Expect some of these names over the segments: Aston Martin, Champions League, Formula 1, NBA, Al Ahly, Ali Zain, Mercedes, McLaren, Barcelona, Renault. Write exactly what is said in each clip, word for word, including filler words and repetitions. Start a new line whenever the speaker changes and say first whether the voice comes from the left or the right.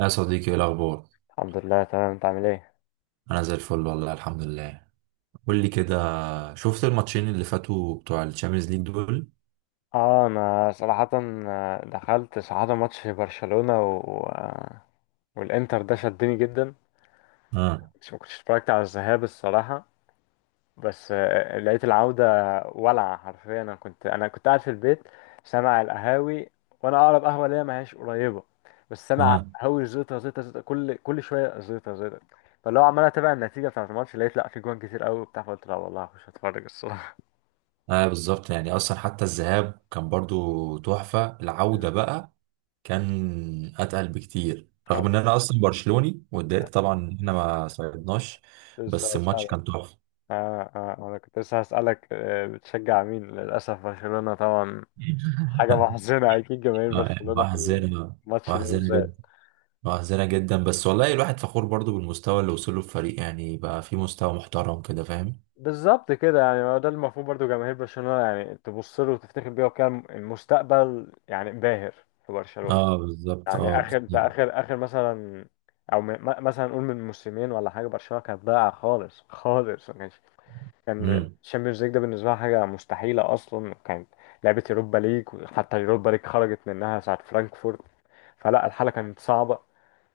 right: يا صديقي، ايه الاخبار؟
left: الحمد لله، تمام. انت عامل ايه؟
right: انا زي الفل والله، الحمد لله. قول لي كده، شفت الماتشين اللي فاتوا بتوع الشامبيونز ليج دول؟
left: اه، انا صراحة، آه، دخلت صراحة ماتش برشلونة و... آه، والانتر ده شدني جدا.
right: اه
left: مش ما كنتش اتفرجت على الذهاب الصراحة، بس آه، لقيت العودة ولعة حرفيا. انا كنت انا كنت قاعد في البيت سامع القهاوي، وانا اقرب قهوة ليا ما هياش قريبة، بس سامع
right: اه
left: القهاوي زيطة زيطة زيطة، كل كل شوية زيطة زيطة. فاللي هو عمال اتابع النتيجة بتاعت الماتش، لقيت لا في جوان كتير قوي وبتاع، فقلت لا والله هخش اتفرج الصراحة.
right: اه، بالظبط. يعني اصلا حتى الذهاب كان برضو تحفة. العودة بقى كان اتقل بكتير، رغم
left: آه،
right: ان انا اصلا برشلوني واتضايقت طبعا ان احنا ما صعدناش. بس
left: لسه
right: الماتش
left: اسألك.
right: كان تحفة.
left: اه، اه، انا كنت لسه هسألك، آه، بتشجع مين؟ للأسف برشلونة طبعا، حاجة محزنة. أكيد جماهير
right: آه،
left: برشلونة في
right: وأحزنة،
left: الماتش ده
right: وأحزنة جدا،
left: بالذات.
right: وأحزنة جدا، بس والله الواحد فخور برضو بالمستوى اللي وصله الفريق، يعني بقى في مستوى محترم كده، فاهم.
left: بالظبط كده، يعني ما هو ده المفروض برضو جماهير برشلونة يعني تبص له وتفتخر بيه، وكان المستقبل يعني باهر في برشلونة.
right: اه بالظبط، اه
left: يعني آخر انت
right: بالظبط.
left: آخر آخر مثلا، أو م- م- مثلا نقول من موسمين ولا حاجة، برشلونة كانت ضايعة خالص خالص، ما كانش كان
right: امم،
left: الشامبيونز ليج ده بالنسبه لها حاجه مستحيله اصلا، وكانت لعبه اوروبا ليج، حتى اليوروبا ليج خرجت منها ساعه فرانكفورت، فلا الحاله كانت صعبه.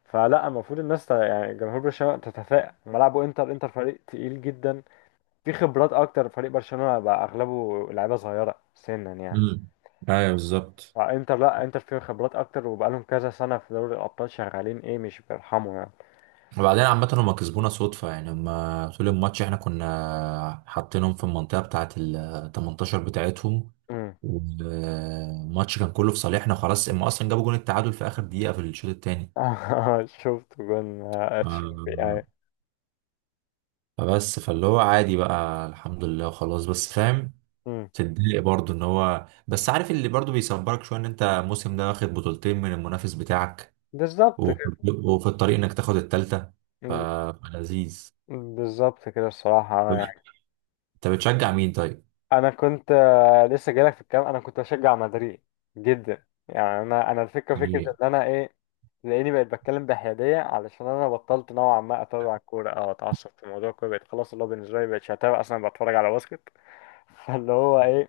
left: فلا المفروض الناس ت- يعني جمهور برشلونه تتفائل ملعبه انتر. انتر فريق تقيل جدا، في خبرات اكتر، فريق برشلونه بقى اغلبه لعيبه صغيره سنا يعني.
right: امم، ايوه بالظبط.
left: فانتر، لا، انتر فيه خبرات اكتر وبقالهم كذا سنه في دوري الابطال، شغالين ايه، مش بيرحموا يعني.
right: وبعدين عامة هما كسبونا صدفة، يعني هما طول الماتش احنا كنا حاطينهم في المنطقة بتاعة ال تمنتاشر بتاعتهم،
left: امم.
right: والماتش كان كله في صالحنا، خلاص هما اصلا جابوا جون التعادل في اخر دقيقة في الشوط التاني.
left: شفت جون اتشيربي
right: آه،
left: اي.
right: فبس، فاللي هو عادي بقى، الحمد لله، خلاص بس فاهم.
left: امم.
right: تتضايق برضه، ان هو بس عارف اللي برضه بيصبرك شوية ان انت الموسم ده واخد بطولتين من المنافس بتاعك،
left: بالظبط
right: وفي
left: كده،
right: وفي الطريق انك تاخد التالتة. ف- فلذيذ.
left: بالظبط كده الصراحة
right: طب
left: يعني.
right: انت بتشجع مين طيب؟
left: أنا كنت، آه، لسه جايلك في الكلام، أنا كنت بشجع مدريد جدا يعني. أنا أنا الفكرة فكرة
right: يعني.
left: إن أنا إيه، تلاقيني بقيت بتكلم بحيادية علشان أنا بطلت نوعا ما أتابع الكورة أو أتعصب في موضوع الكورة، بقيت خلاص اللي هو بالنسبة لي مبقتش أتابع أصلا، بتفرج على باسكت. فاللي هو إيه،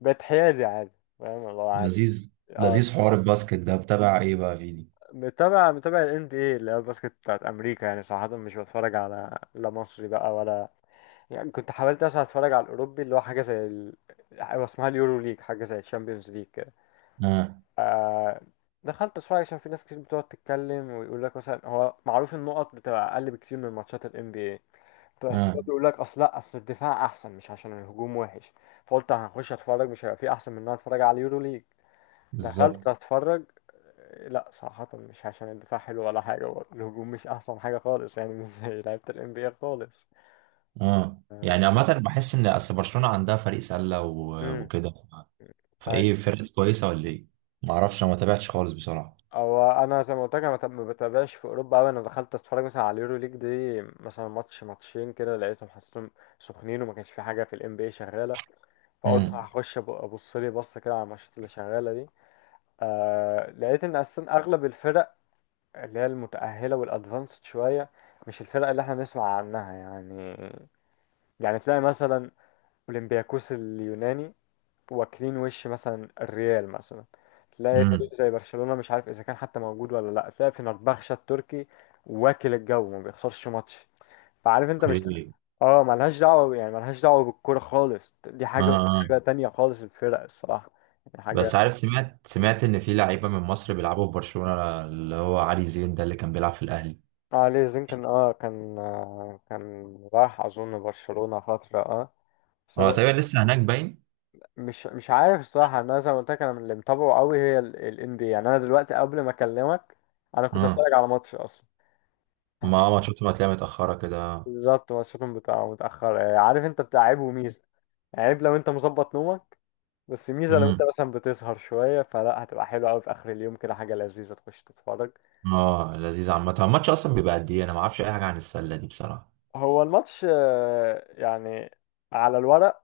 left: بقيت حيادي عادي، فاهم اللي هو عادي.
right: لذيذ،
left: اه،
right: لذيذ، حوار الباسكت ده بتابع ايه بقى فيني؟
left: متابع متابع ال إن بي إيه اللي هي الباسكت بتاعت أمريكا. يعني صراحة مش بتفرج على لا مصري بقى ولا يعني. كنت حاولت اصلا اتفرج على الاوروبي اللي هو حاجه زي ال... هو اسمها اليورو ليج، حاجه زي الشامبيونز ليج كده.
right: اه
left: دخلت اتفرج عشان في ناس كتير بتقعد تتكلم، ويقول لك مثلا هو معروف النقط بتبقى اقل بكتير من ماتشات الام بي اي. بس هو
right: اه
left: بيقول لك اصل، لا، اصل الدفاع احسن، مش عشان الهجوم وحش. فقلت هخش اتفرج، مش هيبقى في احسن من ان انا اتفرج على اليورو ليج.
right: بالظبط
left: دخلت اتفرج، لا صراحة مش عشان الدفاع حلو ولا حاجة برضه. الهجوم مش أحسن حاجة خالص، يعني مش زي لعيبة ال إن بي إيه خالص.
right: اه.
left: آه.
right: يعني عامة بحس ان اصل برشلونة عندها فريق سلة و-
left: مم.
right: وكده. ف- فايه
left: أيوة.
right: الفرقة دي، كويسة ولا ايه؟ ما اعرفش، انا ما تابعتش خالص بصراحة.
left: هو انا زي ما قلت لك، انا ما بتابعش في اوروبا قوي. انا دخلت اتفرج مثلا على اليورو ليج دي مثلا ماتش، ماتشين كده، لقيتهم حسيتهم سخنين، وما كانش في حاجه في الام بي اي شغاله. فقلت
right: امم،
left: هخش أب- ابص لي بصه كده على الماتشات اللي شغاله دي. آه، لقيت ان اصلا اغلب الفرق اللي هي المتاهله والادفانسد شويه مش الفرق اللي احنا نسمع عنها يعني. يعني تلاقي مثلا اولمبياكوس اليوناني واكلين وش مثلا الريال مثلا، تلاقي
right: امم،
left: فريق زي برشلونة مش عارف اذا كان حتى موجود ولا لا، تلاقي فنربخشة التركي واكل الجو ما بيخسرش ماتش، فعارف انت مش...
right: اوكي،
left: اه، ملهاش دعوة، يعني ملهاش دعوة بالكورة خالص، دي
right: اه
left: حاجة ودي
right: اه.
left: حاجة تانية خالص، الفرق الصراحة يعني
right: بس
left: حاجة.
right: عارف، سمعت سمعت ان في لعيبة من مصر بيلعبوا في برشلونة، اللي هو علي زين ده اللي كان بيلعب في الاهلي.
left: اه، ليه زين كان اه كان آه كان راح اظن برشلونة فترة، اه. بس
right: اه،
left: انا
right: تقريبا لسه هناك باين.
left: مش مش عارف الصراحة. انا زي ما قلت لك، انا اللي متابعه قوي هي ال إن بي إيه. يعني انا دلوقتي قبل ما اكلمك، انا كنت
right: اه،
left: اتفرج على ماتش اصلا.
right: ما ماتشاته ما تلاقيها متأخرة كده.
left: بالظبط، ماتشاتهم بتبقى متأخر، آه، عارف انت بتاع عيب وميزة. عيب لو انت مظبط نومك، بس ميزة لو انت
right: امم.
left: مثلا بتسهر شوية فلا، هتبقى حلوة أوي في آخر اليوم كده، حاجة لذيذة تخش تتفرج.
right: اه لذيذ. عامة الماتش اصلا بيبقى قد ايه؟ انا ما اعرفش اي حاجة عن السلة دي بصراحة.
left: هو الماتش، آه، يعني على الورق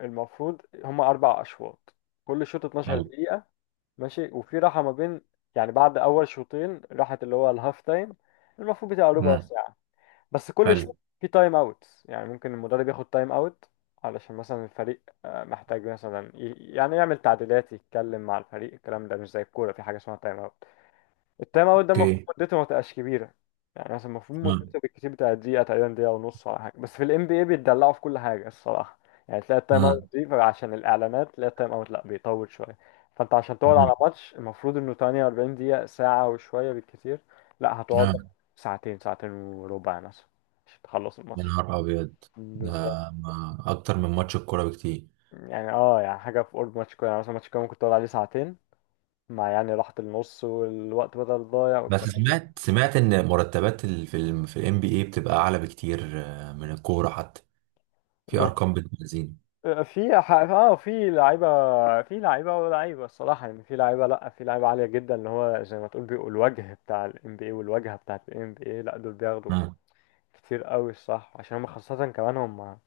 left: المفروض هما أربع أشواط، كل شوط اتناشر
right: حلو.
left: دقيقة. ماشي، وفي راحة ما بين، يعني بعد أول شوطين راحة اللي هو الهاف تايم، المفروض بتبقى ربع
right: امم.
left: ساعة. بس كل
right: حلو،
left: شيء في تايم اوتس، يعني ممكن المدرب ياخد تايم اوت علشان مثلا الفريق، آه، محتاج مثلا ي- يعني يعمل تعديلات، يتكلم مع الفريق الكلام ده، مش زي الكورة، في حاجة اسمها تايم اوت. التايم اوت ده المفروض
right: اوكي،
left: مدته ما تبقاش كبيره، يعني مثلا المفروض
right: امم،
left: مدته بالكتير بتاع دقيقه تقريبا، دقيقه ونص ولا حاجه، بس في الام بي اي بيتدلعوا في كل حاجه الصراحه. يعني تلاقي التايم اوت
right: امم،
left: دي عشان الاعلانات، تلاقي التايم اوت لا بيطول شويه. فانت عشان تقعد
right: امم،
left: على ماتش المفروض انه تمنية واربعين دقيقه، ساعه وشويه بالكتير، لا هتقعد لك
right: امم.
left: ساعتين، ساعتين وربع مثلا، عشان تخلص
right: يا
left: الماتش.
right: نهار ابيض! ده
left: بالظبط،
right: ما- اكتر من ماتش الكورة بكتير.
left: يعني اه، يعني حاجه في قرب ماتش كوره. يعني مثلا ماتش كوره ممكن تقعد عليه ساعتين مع يعني راحه النص والوقت بدل ضايع
right: بس
left: والكلام.
right: سمعت سمعت ان مرتبات ال- في ال في الام بي اي بتبقى اعلى بكتير، آه، من الكورة حتى. في ارقام بتنزين.
left: في ح- اه في لعيبه في لعيبه ولاعيبه الصراحه يعني، في لعيبه، لا، في لعيبه عاليه جدا، اللي هو زي ما تقول بيبقوا الوجه بتاع ال إن بي إيه والواجهه بتاعه ال إن بي إيه. لا دول بياخدوا
right: امم،
left: كتير قوي الصح، عشان هم خاصه كمان هم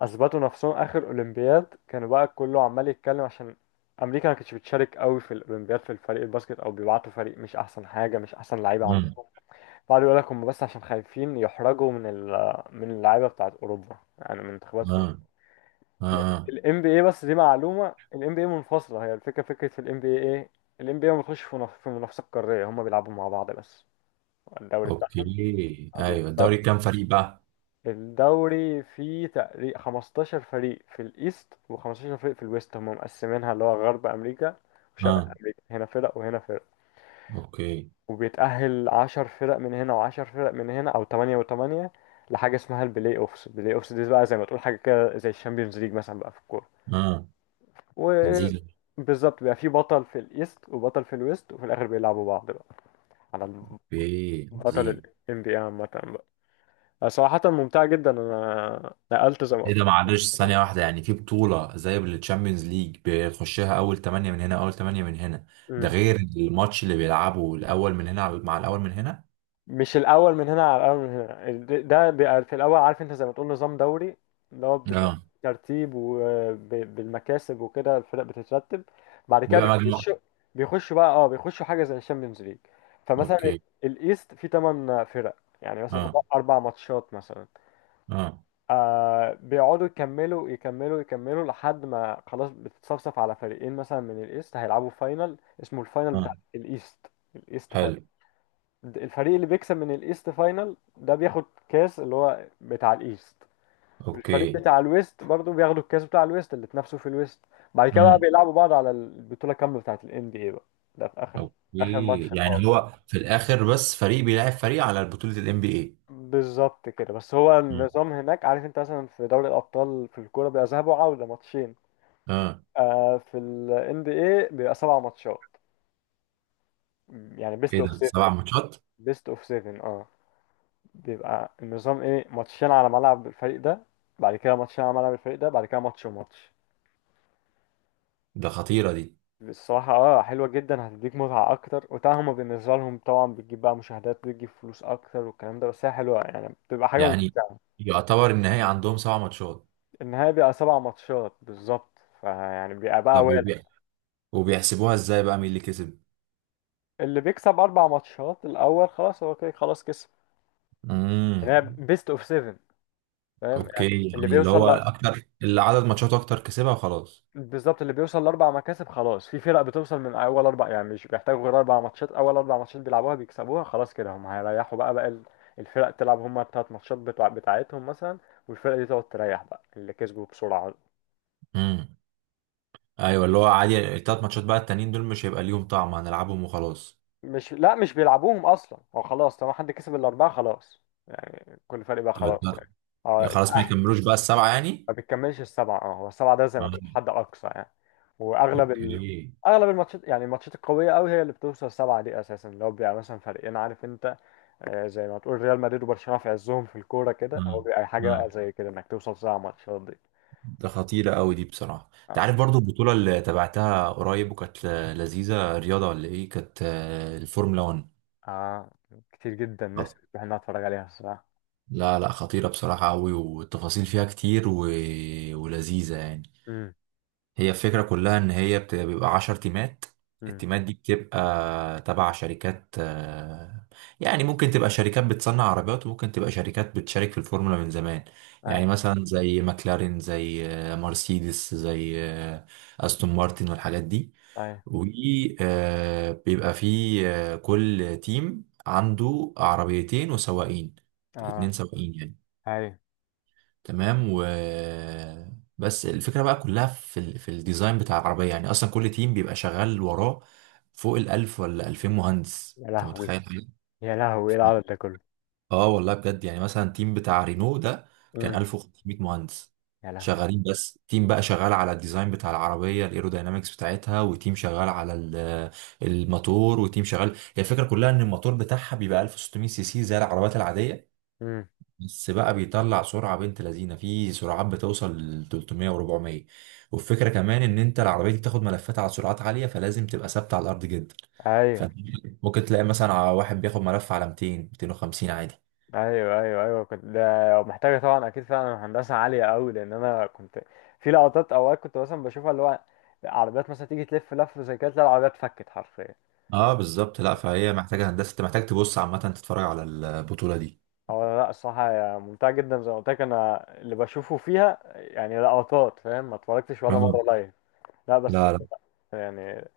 left: اثبتوا نفسهم اخر اولمبياد، كانوا بقى كله عمال يتكلم عشان امريكا ما كانتش بتشارك قوي في الاولمبياد في الفريق الباسكت، او بيبعتوا فريق مش احسن حاجه، مش احسن لعيبه عندهم.
right: امم،
left: بعد يقول لك هم بس عشان خايفين يحرجوا من ال- من اللعيبه بتاعه اوروبا، يعني من منتخبات
right: امم،
left: الام بي اي. بس دي معلومه، الام بي اي منفصله. هي الفكره فكره في الام بي اي ايه؟ الام بي اي ما بيخش في منافسه في منافسه قاريه، هم بيلعبوا مع بعض بس، الدوري بتاعهم.
right: اوكي،
left: آه،
right: ايوه، الدوري
left: بالظبط،
right: كام فريق بقى؟
left: الدوري فيه تقريبا خمستاشر فريق في الايست و15 فريق في الويست، هم مقسمينها اللي هو غرب امريكا وشرق
right: اه
left: امريكا، هنا فرق وهنا فرق.
right: اوكي.
left: وبيتاهل عشر فرق من هنا و10 فرق من هنا، او ثمانية و8، لحاجه اسمها البلاي اوفس. البلاي اوفس دي بقى زي ما تقول حاجه كده زي الشامبيونز ليج مثلا بقى في الكوره.
right: اه لذيذ.
left: وبالظبط بيبقى في بطل في الايست وبطل في الويست، وفي الاخر بيلعبوا بعض بقى على
right: اوكي
left: بطل ال
right: عظيم.
left: إن بي إيه عامة بقى. صراحة ممتعة جدا، انا نقلت زي ما
right: ايه
left: قلت
right: ده؟ معلش،
left: لك.
right: ثانية واحدة. يعني في بطولة زي التشامبيونز ليج بيخشها أول تمانية من هنا، أول تمانية من هنا؟ ده
left: مم.
right: غير الماتش اللي بيلعبه الأول من هنا على- مع الأول من هنا.
left: مش الاول من هنا على الاول من هنا، ال- ده بيبقى في الاول. عارف انت زي ما تقول نظام دوري، اللي هو
right: اه،
left: بترتيب وبالمكاسب وكده الفرق بتترتب، بعد كده
right: بيبقى مجموعة.
left: بيخشوا بيخشوا بقى اه بيخشوا حاجه زي الشامبيونز ليج. فمثلا
right: اوكي
left: الايست فيه ثمانية فرق، يعني مثلا
right: اه
left: اربع ماتشات مثلا،
right: اه
left: آه بيقعدوا يكملوا يكملوا يكملوا لحد ما خلاص بتتصفصف على فريقين مثلا من الايست، هيلعبوا فاينل اسمه الفاينل بتاع
right: اه،
left: الايست، الايست
right: حلو،
left: فاينل. الفريق اللي بيكسب من الايست فاينل ده بياخد كاس اللي هو بتاع الايست، والفريق
right: اوكي،
left: بتاع الويست برضه بياخدوا الكاس بتاع الويست اللي اتنافسوا في الويست. بعد كده بقى
right: امم،
left: بيلعبوا بعض على البطولة كاملة بتاعت ال إن بي إيه بقى، ده في اخر، اخر
right: اوكي.
left: ماتش
right: يعني
left: خالص.
right: هو في الآخر بس فريق بيلعب فريق على بطولة ال إن بي إيه؟
left: بالظبط كده، بس هو
right: امم
left: النظام هناك، عارف انت، مثلا في دوري الابطال في الكوره بيبقى ذهاب وعوده ماتشين،
right: اه.
left: آه في ال إن بي إيه بيبقى سبع ماتشات، يعني بيست
right: ايه
left: اوف
right: ده،
left: سفن،
right: سبع ماتشات؟
left: بيست اوف سفن، اه. بيبقى النظام ايه: ماتشين على ملعب الفريق ده، بعد كده ماتشين على ملعب الفريق ده، بعد كده ماتش وماتش.
right: ده خطيرة دي.
left: الصراحة اه، حلوة جدا، هتديك متعة أكتر، وطبعا هما بالنسبة لهم طبعا بتجيب بقى مشاهدات، بتجيب فلوس أكتر والكلام ده، بس هي حلوة يعني، بتبقى حاجة
right: يعني
left: ممتعة.
right: يعتبر النهائي عندهم سبع ماتشات؟
left: النهاية بيبقى سبع ماتشات بالظبط، فيعني بيبقى بقى
right: طب
left: والع.
right: وبي... وبيحسبوها ازاي بقى مين اللي كسب؟
left: اللي بيكسب أربع ماتشات الأول خلاص، هو كده خلاص كسب.
right: امم،
left: يعني هي بيست أوف سفن، فاهم، يعني
right: اوكي،
left: اللي
right: يعني اللي
left: بيوصل.
right: هو اكتر، اللي عدد ماتشات اكتر كسبها وخلاص.
left: بالظبط، اللي بيوصل لاربع مكاسب خلاص، في فرق بتوصل من اول اربع، يعني مش بيحتاجوا غير اربع ماتشات، اول اربع ماتشات بيلعبوها بيكسبوها خلاص كده هم هيريحوا بقى بقى ال- الفرق تلعب هم التلات ماتشات بتوع بتاعتهم مثلا، والفرق دي تقعد تريح بقى اللي كسبوا بسرعة.
right: امم، ايوه، اللي هو عادي، التلات ماتشات بقى التانيين دول مش هيبقى ليهم طعم، هنلعبهم وخلاص.
left: مش، لا، مش بيلعبوهم اصلا، هو خلاص طالما حد كسب الاربعة خلاص، يعني كل فريق بقى
right: تبقى
left: خلاص
right: التلات-
left: يعني.
right: يعني
left: اه،
right: خلاص ما
left: اتأهل.
right: يكملوش بقى السبعة يعني.
left: ما بتكملش السبعة، اه هو السبعة ده زي ما تقول
right: مم.
left: حد اقصى يعني. واغلب ال...
right: اوكي،
left: اغلب الماتشات يعني، الماتشات القويه قوي هي اللي بتوصل سبعه دي اساسا، لو بيبقى مثلا فريقين عارف انت، آه، زي ما تقول ريال مدريد وبرشلونة في عزهم في الكورة كده، هو
right: امم،
left: بيبقى حاجة بقى
right: امم.
left: زي كده انك توصل ساعة ماتشات دي.
right: ده خطيرة قوي دي بصراحة. انت
left: أص-
right: عارف برضو البطولة اللي تابعتها قريب وكانت لذيذة، رياضة ولا ايه، كانت آه، الفورمولا واحد.
left: اه كتير جدا نفسي اروح إن أنا اتفرج عليها الصراحة.
right: لا لا، خطيرة بصراحة أوي، والتفاصيل فيها كتير و... ولذيذة يعني.
left: امم.
right: هي الفكرة كلها إن هي بت- بيبقى عشر تيمات.
left: امم.
right: التيمات دي بتبقى تبع شركات، آه، يعني ممكن تبقى شركات بتصنع عربيات، وممكن تبقى شركات بتشارك في الفورمولا من زمان.
left: اي.
right: يعني مثلا زي ماكلارين، زي آه، مرسيدس، زي آه، أستون مارتن والحاجات دي.
left: اي.
right: وبيبقى في آه، كل تيم عنده عربيتين وسواقين، اتنين
left: اه.
right: سواقين يعني.
left: اي.
right: تمام. و، بس الفكره بقى كلها في ال... في الديزاين بتاع العربيه، يعني اصلا كل تيم بيبقى شغال وراه فوق الالف ولا الفين مهندس،
left: يا
right: انت
left: لهوي.
right: متخيل!
left: يا لهوي، ايه العدد ده كله.
right: اه والله بجد، يعني مثلا تيم بتاع رينو ده كان
left: امم.
right: ألف وخمسمية مهندس
left: يا لهوي.
right: شغالين. بس تيم بقى شغال على الديزاين بتاع العربيه، الايروداينامكس بتاعتها، وتيم شغال على ال- الموتور، وتيم شغال. هي الفكره كلها ان الموتور بتاعها بيبقى ألف وستمية سي سي زي العربيات العاديه،
left: امم.
right: بس بقى بيطلع سرعة بنت لذينة، في سرعات بتوصل ل تلتمية و400. والفكرة كمان ان انت العربية دي بتاخد ملفات على سرعات عالية، فلازم تبقى ثابتة على الارض جدا.
left: ايوه،
right: فانت ممكن تلاقي مثلا على واحد بياخد ملف على ميتين، ميتين وخمسين عادي.
left: ايوه، ايوه، ايوه، كنت ده محتاجة طبعا اكيد فعلا هندسة عالية قوي، لان انا كنت في لقطات اوقات كنت مثلا بشوفها اللي هو عربيات مثلا تيجي تلف لف زي كده، تلاقي العربية اتفكت حرفيا.
right: اه بالظبط، لا فهي محتاجة هندسة، انت محتاج تبص. عامة تتفرج على البطولة دي.
left: هو لا، الصراحة هي ممتعة جدا، زي ما قلت لك أنا اللي بشوفه فيها يعني لقطات، فاهم، ما اتفرجتش ولا
right: آه.
left: مرة لايف، لا بس
right: لا،
left: يعني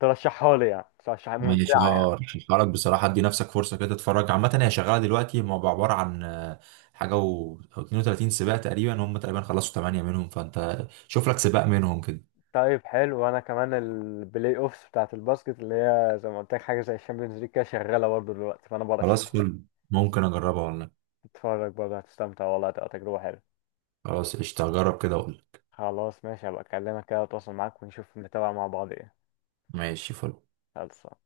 left: ترشحها لي؟ يعني ترشحها
right: ماشي،
left: ممتعة.
right: اه رشحهالك بصراحة، ادي نفسك فرصة كده تتفرج. عامة هي شغالة دلوقتي، هم عبارة عن آه، حاجة و أو اثنين وثلاثين سباق تقريبا، هم تقريبا خلصوا تمانية منهم، فانت شوف لك سباق منهم كده.
left: طيب، حلو، وأنا كمان البلاي أوفس بتاعة الباسكت اللي هي زي ما قلت لك حاجة زي الشامبيونز ليج كده شغالة برضه دلوقتي، فأنا برشح
right: خلاص
left: لك
right: فل، ممكن اجربها ولا لأ.
left: تتفرج برضه، هتستمتع والله، هتبقى تجربة حلوة.
right: خلاص قشطة، اجرب كده اقول.
left: خلاص ماشي، هبقى أكلمك كده وأتواصل معاك، ونشوف نتابع مع بعض إيه.
right: ماشي فل.
left: خلصان.